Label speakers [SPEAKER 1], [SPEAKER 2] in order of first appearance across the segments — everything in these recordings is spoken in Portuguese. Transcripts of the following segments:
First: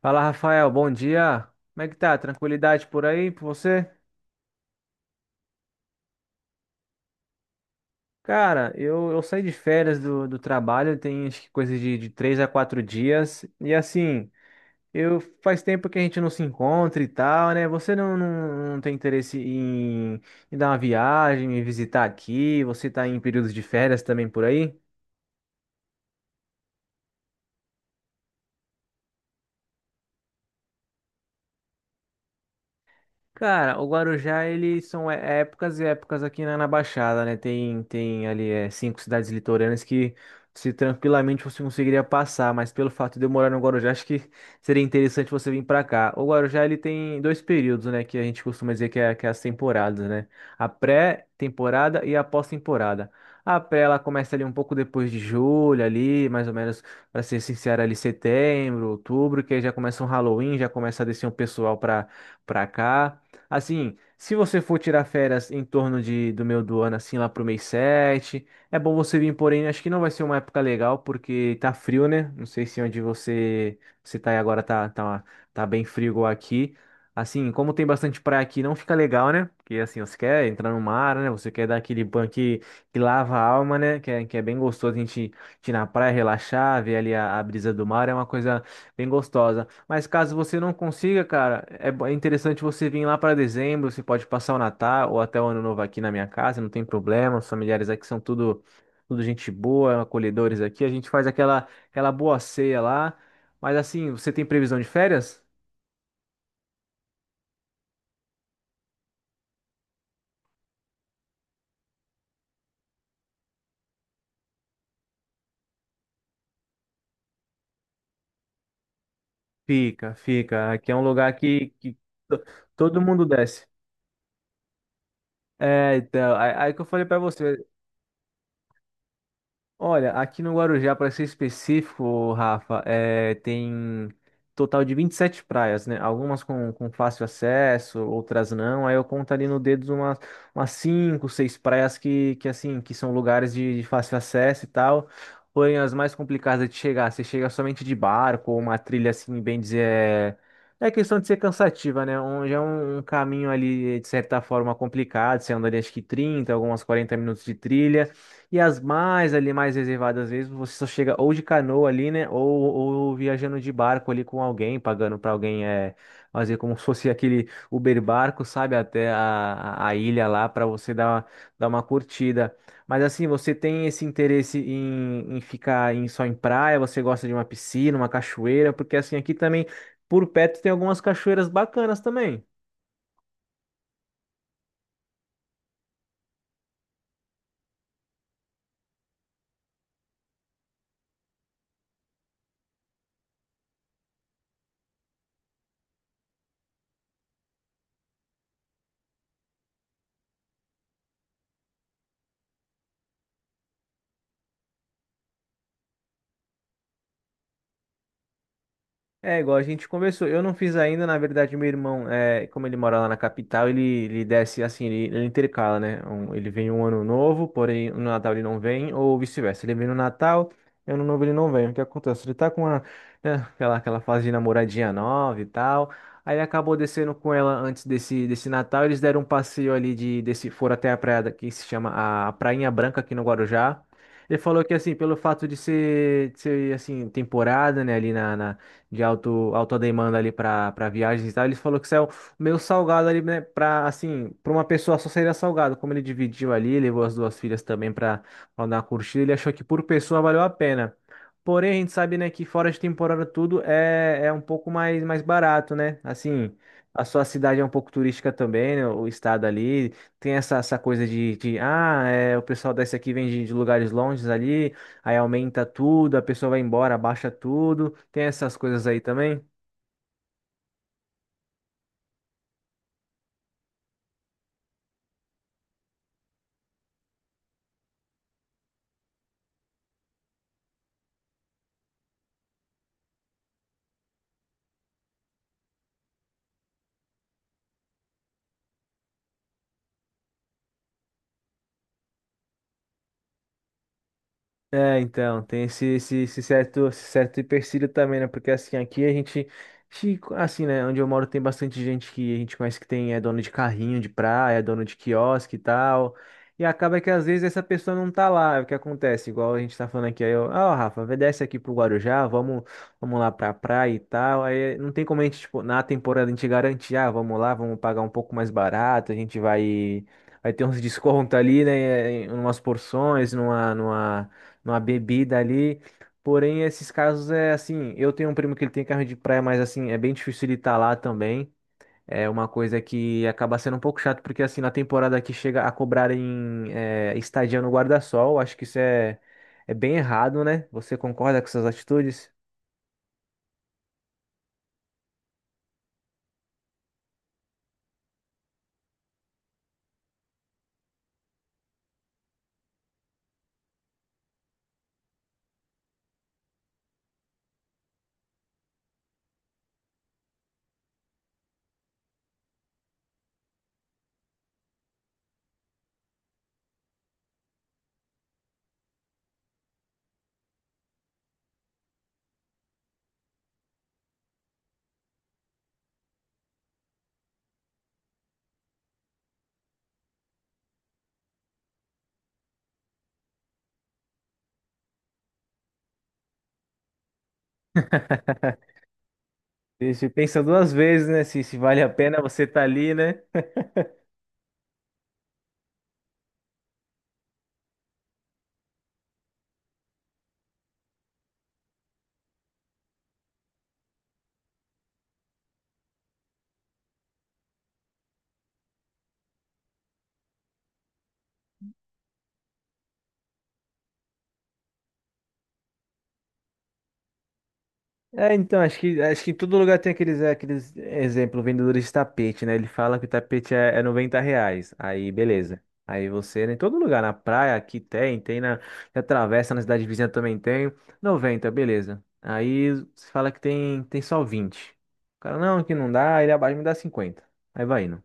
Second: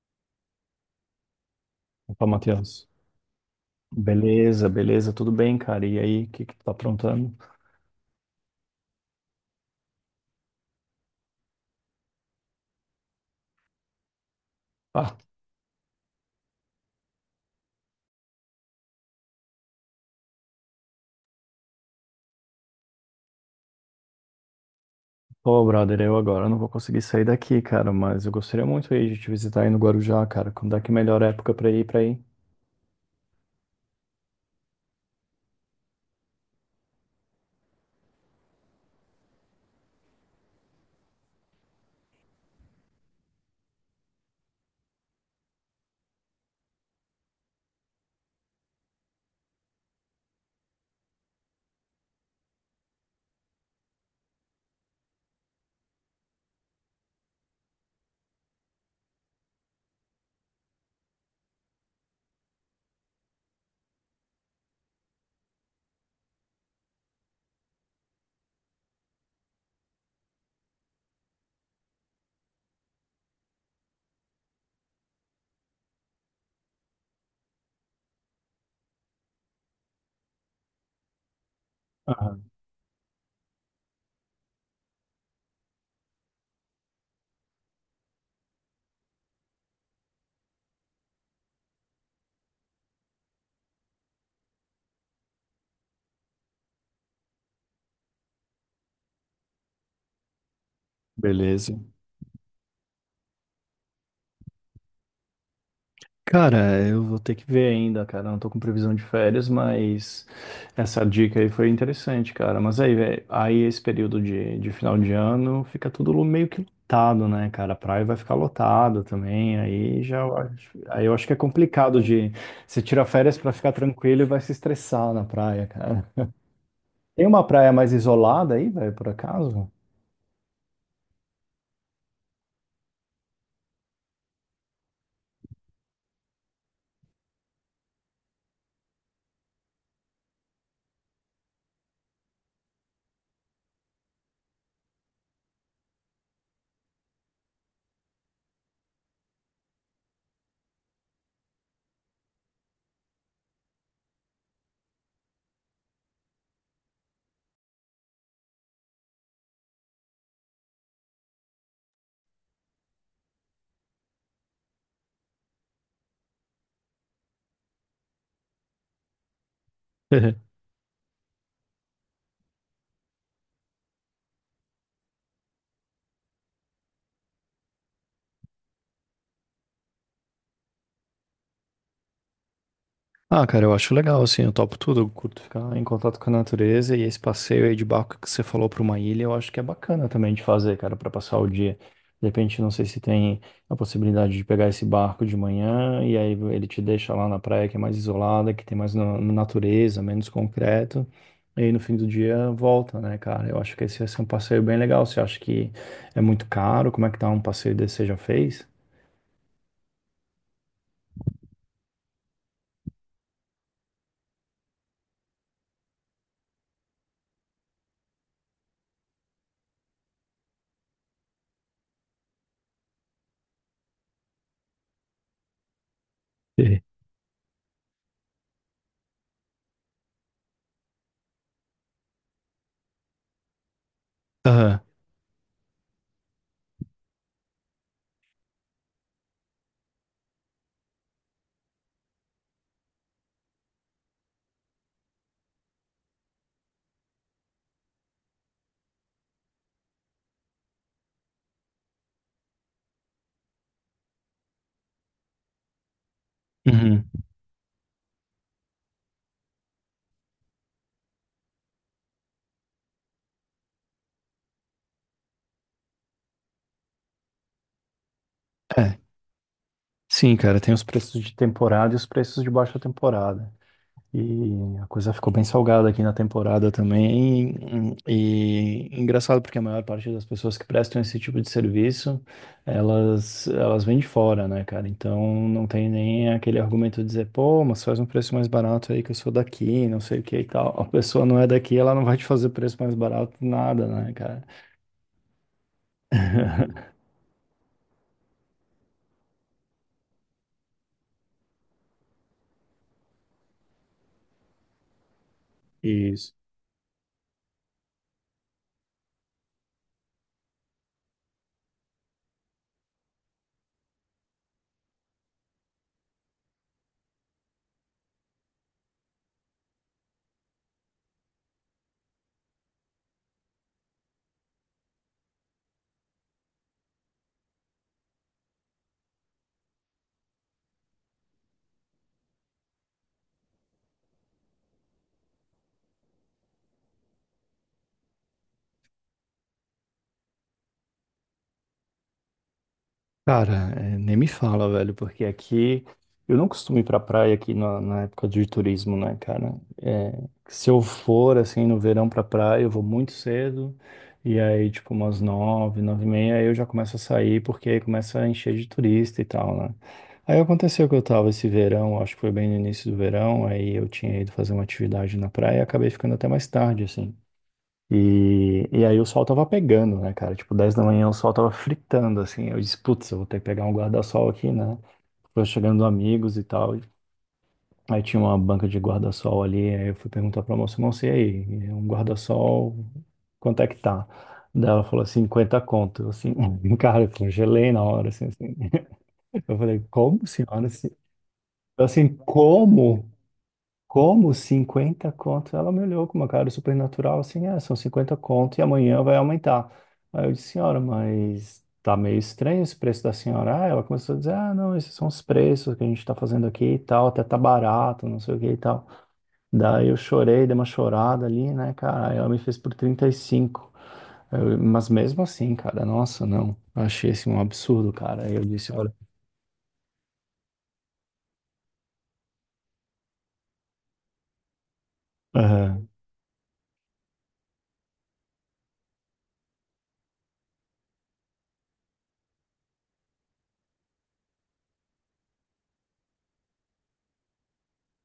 [SPEAKER 1] Fala, Rafael, bom dia. Como é que tá?
[SPEAKER 2] Opa,
[SPEAKER 1] Tranquilidade
[SPEAKER 2] Matheus.
[SPEAKER 1] por aí, por você?
[SPEAKER 2] Beleza, beleza, tudo bem, cara? E aí, o que que tu tá aprontando?
[SPEAKER 1] Cara, eu saí de férias do trabalho, tem acho que coisa de, 3 a 4 dias. E assim,
[SPEAKER 2] Ah,
[SPEAKER 1] eu faz tempo que a gente não se encontra e tal, né? Você não tem interesse em, dar uma viagem, me visitar aqui? Você tá em períodos de férias também por aí?
[SPEAKER 2] pô, brother, eu agora não vou conseguir sair daqui, cara, mas eu gostaria muito aí de te visitar aí no Guarujá, cara. Quando é que é a melhor época pra ir pra aí?
[SPEAKER 1] Cara, o Guarujá, eles são épocas e épocas aqui na Baixada, né? Tem ali cinco cidades litorâneas que se tranquilamente você conseguiria passar, mas pelo fato de eu morar no Guarujá, acho que seria interessante você vir pra cá. O Guarujá, ele tem dois períodos, né? Que a gente costuma dizer que é as temporadas, né? A pré-temporada e a pós-temporada. A pré, ela começa ali um pouco depois de julho, ali, mais ou menos, pra ser sincero, ali setembro, outubro, que aí já começa um Halloween, já começa a descer um pessoal pra, cá. Assim, se você for tirar férias em torno do meio do ano, assim, lá pro mês 7 é bom você vir, porém, acho que não vai ser uma época legal, porque tá frio, né? Não sei se onde você tá aí agora tá, tá bem frio igual aqui. Assim, como tem bastante praia aqui, não fica legal, né? Porque, assim, você quer entrar no mar, né? Você quer dar aquele banho
[SPEAKER 2] Aham.
[SPEAKER 1] que lava a alma, né? Que é bem gostoso a gente ir na praia, relaxar, ver ali a brisa do mar, é uma coisa bem gostosa. Mas caso você não consiga, cara, é interessante você vir lá para dezembro. Você pode passar o Natal ou até o Ano Novo aqui na minha casa, não tem problema. Os familiares aqui são tudo gente boa, acolhedores aqui. A gente faz aquela,
[SPEAKER 2] Beleza.
[SPEAKER 1] aquela boa ceia lá. Mas assim, você tem previsão de férias?
[SPEAKER 2] Cara, eu vou ter que ver ainda, cara. Não tô com previsão de férias, mas essa dica aí foi interessante, cara. Mas aí, velho, aí esse período de final de ano fica tudo meio que lotado, né, cara? A praia vai ficar lotada também. Aí
[SPEAKER 1] Fica,
[SPEAKER 2] já,
[SPEAKER 1] fica. Aqui é um
[SPEAKER 2] aí eu acho
[SPEAKER 1] lugar
[SPEAKER 2] que é
[SPEAKER 1] que
[SPEAKER 2] complicado de
[SPEAKER 1] to-
[SPEAKER 2] você
[SPEAKER 1] todo
[SPEAKER 2] tira
[SPEAKER 1] mundo
[SPEAKER 2] férias pra
[SPEAKER 1] desce.
[SPEAKER 2] ficar tranquilo e vai se estressar na praia,
[SPEAKER 1] É,
[SPEAKER 2] cara.
[SPEAKER 1] então, aí que eu falei para
[SPEAKER 2] Tem uma
[SPEAKER 1] você.
[SPEAKER 2] praia mais isolada aí, velho, por acaso?
[SPEAKER 1] Olha, aqui no Guarujá, para ser específico, Rafa, tem total de 27 praias, né? Algumas com fácil acesso, outras não. Aí eu conto ali no dedo umas 5, 6 praias que, assim, que são lugares de fácil acesso e tal. Porém, as mais complicadas de chegar, você chega somente de barco ou uma trilha, assim, bem dizer, é questão de ser cansativa, né? Já é um caminho ali, de certa forma, complicado. Você anda ali, acho que 30, algumas 40 minutos de trilha. E as mais ali, mais reservadas, às vezes você só chega ou de canoa ali, né? Ou viajando de barco ali com alguém, pagando para alguém fazer como se fosse aquele Uber barco, sabe? Até a ilha lá para você dar uma curtida. Mas assim, você tem esse interesse em ficar só em praia? Você gosta de uma piscina, uma cachoeira? Porque assim, aqui também, por perto, tem algumas cachoeiras bacanas também.
[SPEAKER 2] Ah, cara, eu acho legal, assim, eu topo tudo, eu curto ficar em contato com a natureza e esse passeio aí de barco que você falou para uma ilha, eu acho que é bacana também de fazer, cara, para passar o dia. De repente, não sei se tem a possibilidade de pegar esse barco de manhã e aí ele te deixa lá na praia que é mais isolada, que tem mais na natureza, menos concreto, e aí no fim do dia volta, né, cara? Eu acho que esse vai ser um passeio bem legal. Você acha que é muito caro? Como é que tá um passeio desse você já fez?
[SPEAKER 1] É, igual a gente conversou. Eu não fiz ainda, na verdade, meu irmão, é, como ele mora lá na capital, ele desce assim, ele intercala, né? Ele vem um ano novo, porém no Natal ele não vem, ou vice-versa. Ele vem no Natal, ano novo ele não vem. O que acontece? Ele tá com né, aquela fase de namoradinha nova e tal. Aí ele acabou
[SPEAKER 2] Sim.
[SPEAKER 1] descendo com ela antes desse Natal. Eles deram um passeio ali foram até a praia que se chama a Prainha Branca aqui no Guarujá. Ele falou que
[SPEAKER 2] Aham.
[SPEAKER 1] assim, pelo fato de ser assim, temporada, né, ali de alta demanda ali para viagens e tal. Ele falou que isso é o meio salgado ali, né? Para assim, para uma pessoa só seria salgado. Como ele dividiu ali, levou as duas filhas também para dar uma curtida, ele achou que por pessoa valeu a pena. Porém, a gente sabe, né, que fora de temporada tudo é um pouco mais barato, né? Assim, a
[SPEAKER 2] Uhum.
[SPEAKER 1] sua cidade é um pouco turística também, né? O estado ali tem essa coisa, o pessoal desce aqui vem de lugares longes ali, aí aumenta tudo, a pessoa vai embora, abaixa tudo. Tem essas coisas aí
[SPEAKER 2] É.
[SPEAKER 1] também?
[SPEAKER 2] Sim, cara, tem os preços de temporada e os preços de baixa temporada. E a coisa ficou bem salgada aqui na temporada também. E engraçado porque a maior parte das pessoas que prestam esse tipo de serviço, elas vêm de fora, né, cara? Então não tem nem aquele argumento de dizer, pô, mas faz um preço mais barato aí que eu sou daqui, não sei o que e tal. A pessoa não é daqui, ela não vai te fazer preço mais barato nada, né, cara?
[SPEAKER 1] É, então, tem esse, esse, esse certo, esse certo empecilho também, né? Porque assim, aqui a gente, assim, né? Onde eu moro tem bastante gente que a gente conhece que é dono de carrinho de praia, é dono de quiosque e tal.
[SPEAKER 2] E
[SPEAKER 1] E acaba que às vezes essa pessoa não tá lá. O que acontece? Igual a gente tá falando aqui, aí eu, ah, Rafa, vê, desce aqui pro Guarujá, vamos lá pra praia e tal. Aí não tem como a gente, tipo, na temporada a gente garantir, ah, vamos lá, vamos pagar um pouco mais barato, a gente vai. Vai ter uns descontos ali, né? Em umas porções, numa bebida ali. Porém, esses casos é assim, eu tenho um primo que ele tem carro de praia, mas assim, é bem difícil ele estar lá também. É uma coisa que acaba sendo um pouco chato, porque assim, na temporada aqui chega a cobrarem estadia no guarda-sol, acho que é bem errado, né? Você concorda com essas atitudes?
[SPEAKER 2] cara, é, nem me fala, velho, porque aqui eu não costumo ir pra praia aqui na época de turismo, né, cara? É, se eu for, assim, no verão pra praia, eu vou muito cedo, e aí, tipo, umas nove, nove e meia, aí eu já começo a sair, porque aí começa a encher de turista e tal, né? Aí aconteceu que eu tava esse verão, acho que foi bem no início do verão, aí eu tinha ido fazer uma atividade na praia e acabei ficando até mais tarde, assim. E aí o sol tava pegando, né, cara? Tipo, 10 da manhã o sol tava fritando, assim. Eu disse, putz, eu vou ter que pegar um guarda-sol aqui, né? Foi chegando amigos e tal. Aí tinha uma banca de guarda-sol ali. Aí eu fui perguntar pra moça, moça, e aí? Um guarda-sol, quanto é que tá? Daí ela falou, 50 conto. Eu, assim, cara, eu congelei na hora, assim, assim. Eu falei,
[SPEAKER 1] E você
[SPEAKER 2] como,
[SPEAKER 1] pensa
[SPEAKER 2] senhora?
[SPEAKER 1] duas
[SPEAKER 2] Assim,
[SPEAKER 1] vezes, né? Se vale
[SPEAKER 2] eu,
[SPEAKER 1] a
[SPEAKER 2] assim,
[SPEAKER 1] pena você estar ali,
[SPEAKER 2] como?
[SPEAKER 1] né?
[SPEAKER 2] Como 50 conto? Ela me olhou com uma cara super natural, assim, é, são 50 conto e amanhã vai aumentar. Aí eu disse, senhora, mas tá meio estranho esse preço da senhora. Ah, ela começou a dizer, ah, não, esses são os preços que a gente tá fazendo aqui e tal, até tá barato, não sei o que e tal. Daí eu chorei, dei uma chorada ali, né, cara, aí ela me fez por 35. Eu, mas mesmo assim, cara, nossa, não, eu achei assim um absurdo, cara.
[SPEAKER 1] É,
[SPEAKER 2] Aí eu
[SPEAKER 1] então,
[SPEAKER 2] disse,
[SPEAKER 1] acho
[SPEAKER 2] olha,
[SPEAKER 1] que, acho que em todo lugar tem aqueles, aqueles exemplo, vendedores de tapete, né? Ele fala que o tapete é R$ 90. Aí, beleza.
[SPEAKER 2] aham,
[SPEAKER 1] Aí você, né, em todo lugar, na praia, aqui tem na travessa, na cidade vizinha também tem. 90, beleza. Aí você fala que tem só 20. O cara, não, que não dá, ele abaixa, me dá 50. Aí vai indo.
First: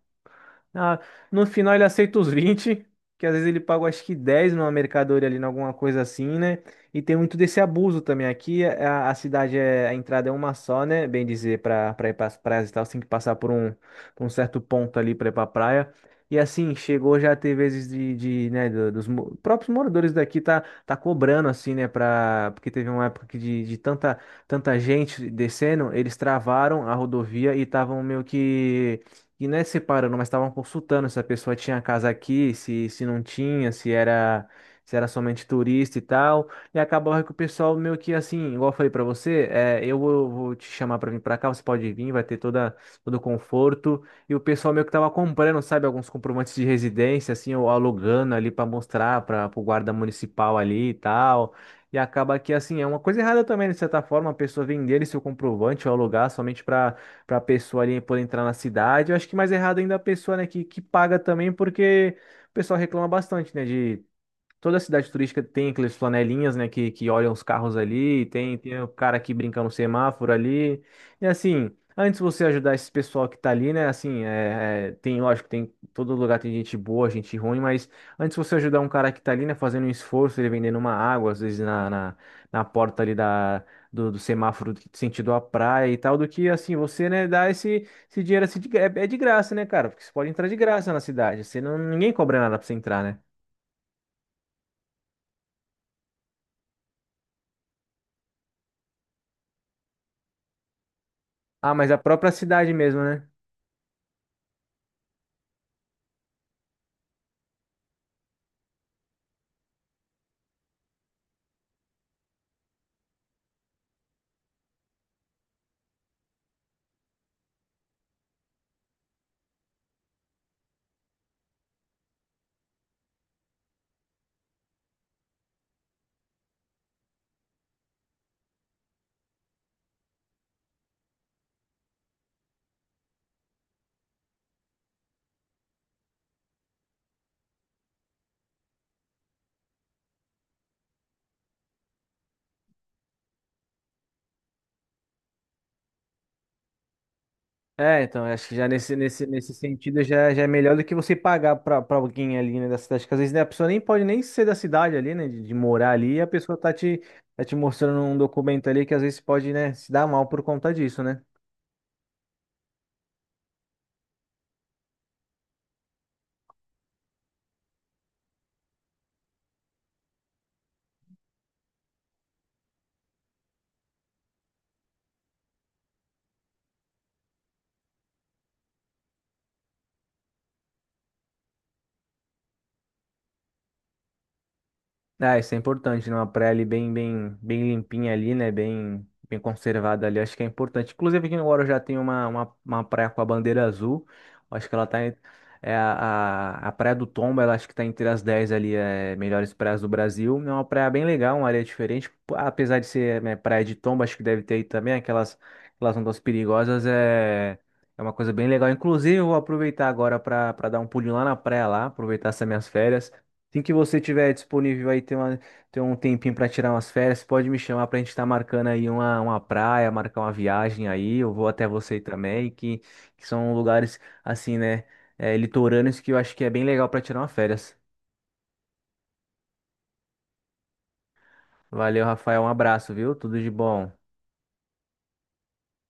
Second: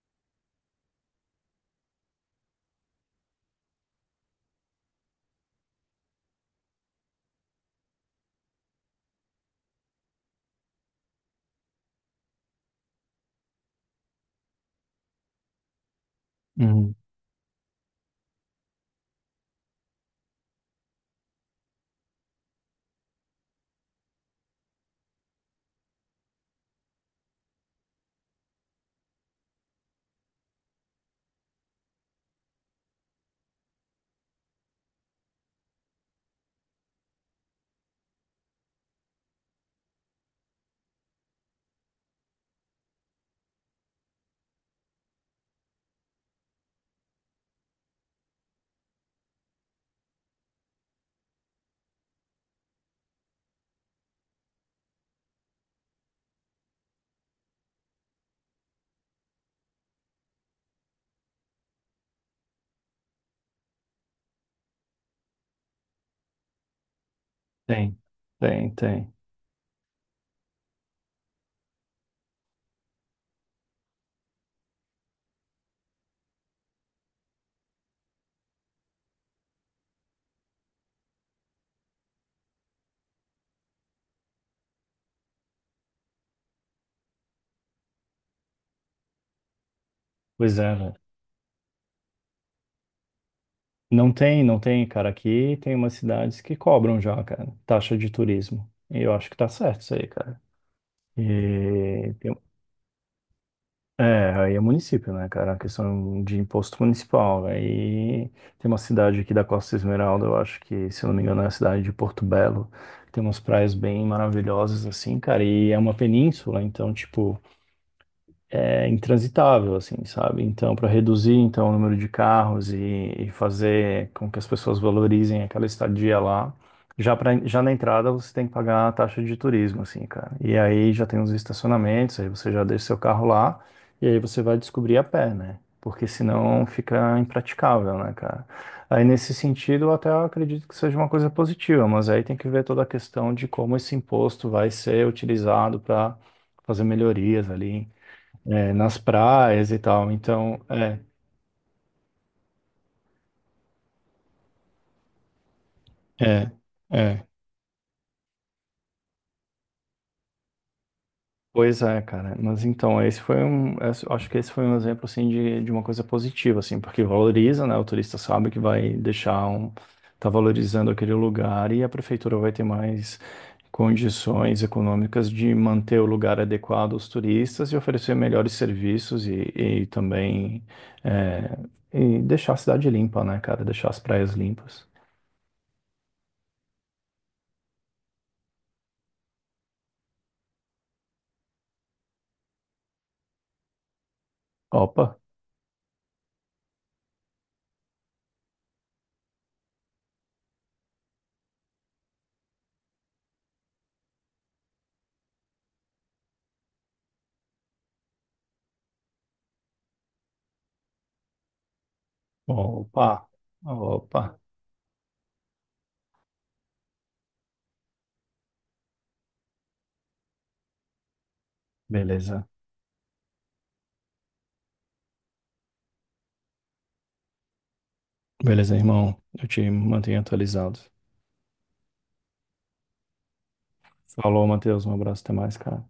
[SPEAKER 1] Ah, no final ele aceita os 20, que às vezes ele paga acho que 10 numa mercadoria ali, em alguma coisa assim, né? E tem muito desse abuso também. Aqui a cidade, a entrada é uma só, né? Bem dizer, para pra pra ir para as praias e tal, você tem que passar por um certo ponto ali para ir para praia. E assim,
[SPEAKER 2] uhum,
[SPEAKER 1] chegou já teve vezes né, próprios moradores daqui tá cobrando assim, né, porque teve uma época que de tanta gente descendo, eles travaram a rodovia e estavam meio que, e não é separando, mas estavam consultando se a pessoa tinha casa aqui, se não tinha, se era somente turista e tal. E acabou que o pessoal meio que assim, igual eu falei pra você, eu vou te chamar pra vir pra cá, você pode vir, vai ter todo o conforto. E o pessoal meio que tava comprando, sabe, alguns comprovantes de residência, assim, ou alugando ali pra mostrar para o guarda municipal ali e tal. E acaba que, assim, é uma coisa errada também, de certa forma, a pessoa vender esse seu comprovante ou alugar somente para a pessoa ali poder entrar na cidade. Eu acho que mais errado ainda a pessoa, né, que paga também, porque o pessoal reclama bastante, né, de toda cidade turística tem aqueles flanelinhas, né, que olham os carros
[SPEAKER 2] tem,
[SPEAKER 1] ali, tem,
[SPEAKER 2] tem,
[SPEAKER 1] tem o
[SPEAKER 2] tem.
[SPEAKER 1] cara aqui brincando no semáforo ali. E assim, antes de você ajudar esse pessoal que tá ali, né, assim, tem, lógico, todo lugar tem gente boa, gente ruim, mas antes de você ajudar um cara que tá ali, né, fazendo um esforço, ele vendendo uma água, às vezes na porta ali do semáforo sentido à praia e tal, do que, assim, você, né, dar esse dinheiro, assim, de graça, né, cara, porque você pode entrar de
[SPEAKER 2] Pois é,
[SPEAKER 1] graça
[SPEAKER 2] velho.
[SPEAKER 1] na cidade, você não, ninguém cobra nada pra você entrar, né?
[SPEAKER 2] Não tem, não tem, cara. Aqui tem umas cidades que cobram já, cara, taxa de turismo. E eu acho que tá certo isso aí, cara.
[SPEAKER 1] Ah, mas a
[SPEAKER 2] E
[SPEAKER 1] própria cidade mesmo, né?
[SPEAKER 2] é, aí é município, né, cara? A questão de imposto municipal. Aí tem uma cidade aqui da Costa Esmeralda, eu acho que, se eu não me engano, é a cidade de Porto Belo. Tem umas praias bem maravilhosas, assim, cara. E é uma península, então, tipo. É intransitável, assim, sabe? Então, para reduzir então o número de carros e fazer com que as pessoas valorizem aquela estadia lá, já na entrada você tem que pagar a taxa de turismo, assim, cara. E aí já tem os estacionamentos, aí você já deixa seu carro lá e aí você vai descobrir a pé, né? Porque senão fica impraticável, né, cara? Aí nesse sentido, eu até acredito que seja uma coisa positiva, mas aí tem que ver toda a questão de como esse imposto vai ser utilizado para fazer melhorias ali
[SPEAKER 1] É, então, acho que já
[SPEAKER 2] é,
[SPEAKER 1] nesse,
[SPEAKER 2] nas
[SPEAKER 1] nesse, nesse
[SPEAKER 2] praias e
[SPEAKER 1] sentido
[SPEAKER 2] tal.
[SPEAKER 1] já é
[SPEAKER 2] Então,
[SPEAKER 1] melhor do que
[SPEAKER 2] é,
[SPEAKER 1] você pagar pra alguém ali, né, da cidade, que às vezes né, a pessoa nem pode nem ser da cidade ali, né, de morar ali, e a
[SPEAKER 2] é,
[SPEAKER 1] pessoa tá te,
[SPEAKER 2] é.
[SPEAKER 1] tá te mostrando um documento ali que às vezes pode, né, se dar mal por conta disso, né?
[SPEAKER 2] Pois é, cara. Mas então, esse foi um, acho que esse foi um exemplo, assim, de uma coisa positiva, assim, porque valoriza, né? O turista sabe que vai deixar um, tá valorizando aquele lugar e a prefeitura vai ter mais condições econômicas de manter o lugar adequado aos turistas e oferecer melhores serviços e também é, e deixar a cidade limpa, né, cara? Deixar as praias limpas.
[SPEAKER 1] Ah, isso é importante, né? Uma praia ali bem, bem, bem limpinha ali, né? Bem, bem conservada ali, acho que é importante. Inclusive aqui no Guarujá tem uma praia com a bandeira azul, acho que ela tá,
[SPEAKER 2] Opa!
[SPEAKER 1] é a Praia do Tomba, ela acho que tá entre as 10 ali, melhores praias do Brasil. É uma praia bem legal, uma areia diferente. Pô, apesar de ser, né, praia de Tomba, acho que deve ter aí também aquelas ondas perigosas, é uma coisa bem legal. Inclusive, eu vou aproveitar agora para dar um pulinho lá na praia lá, aproveitar essas minhas
[SPEAKER 2] Opa,
[SPEAKER 1] férias. Assim que você
[SPEAKER 2] opa,
[SPEAKER 1] tiver disponível aí, ter uma, ter um tempinho para tirar umas férias, pode me chamar para a gente estar marcando aí uma praia, marcar uma viagem aí. Eu vou até você
[SPEAKER 2] beleza.
[SPEAKER 1] também, que são lugares assim, né, litorâneos que eu acho que é bem legal para tirar uma férias.
[SPEAKER 2] Beleza, irmão. Eu te mantenho atualizado.
[SPEAKER 1] Valeu, Rafael, um abraço, viu? Tudo de bom.
[SPEAKER 2] Falou, Matheus. Um abraço, até mais, cara.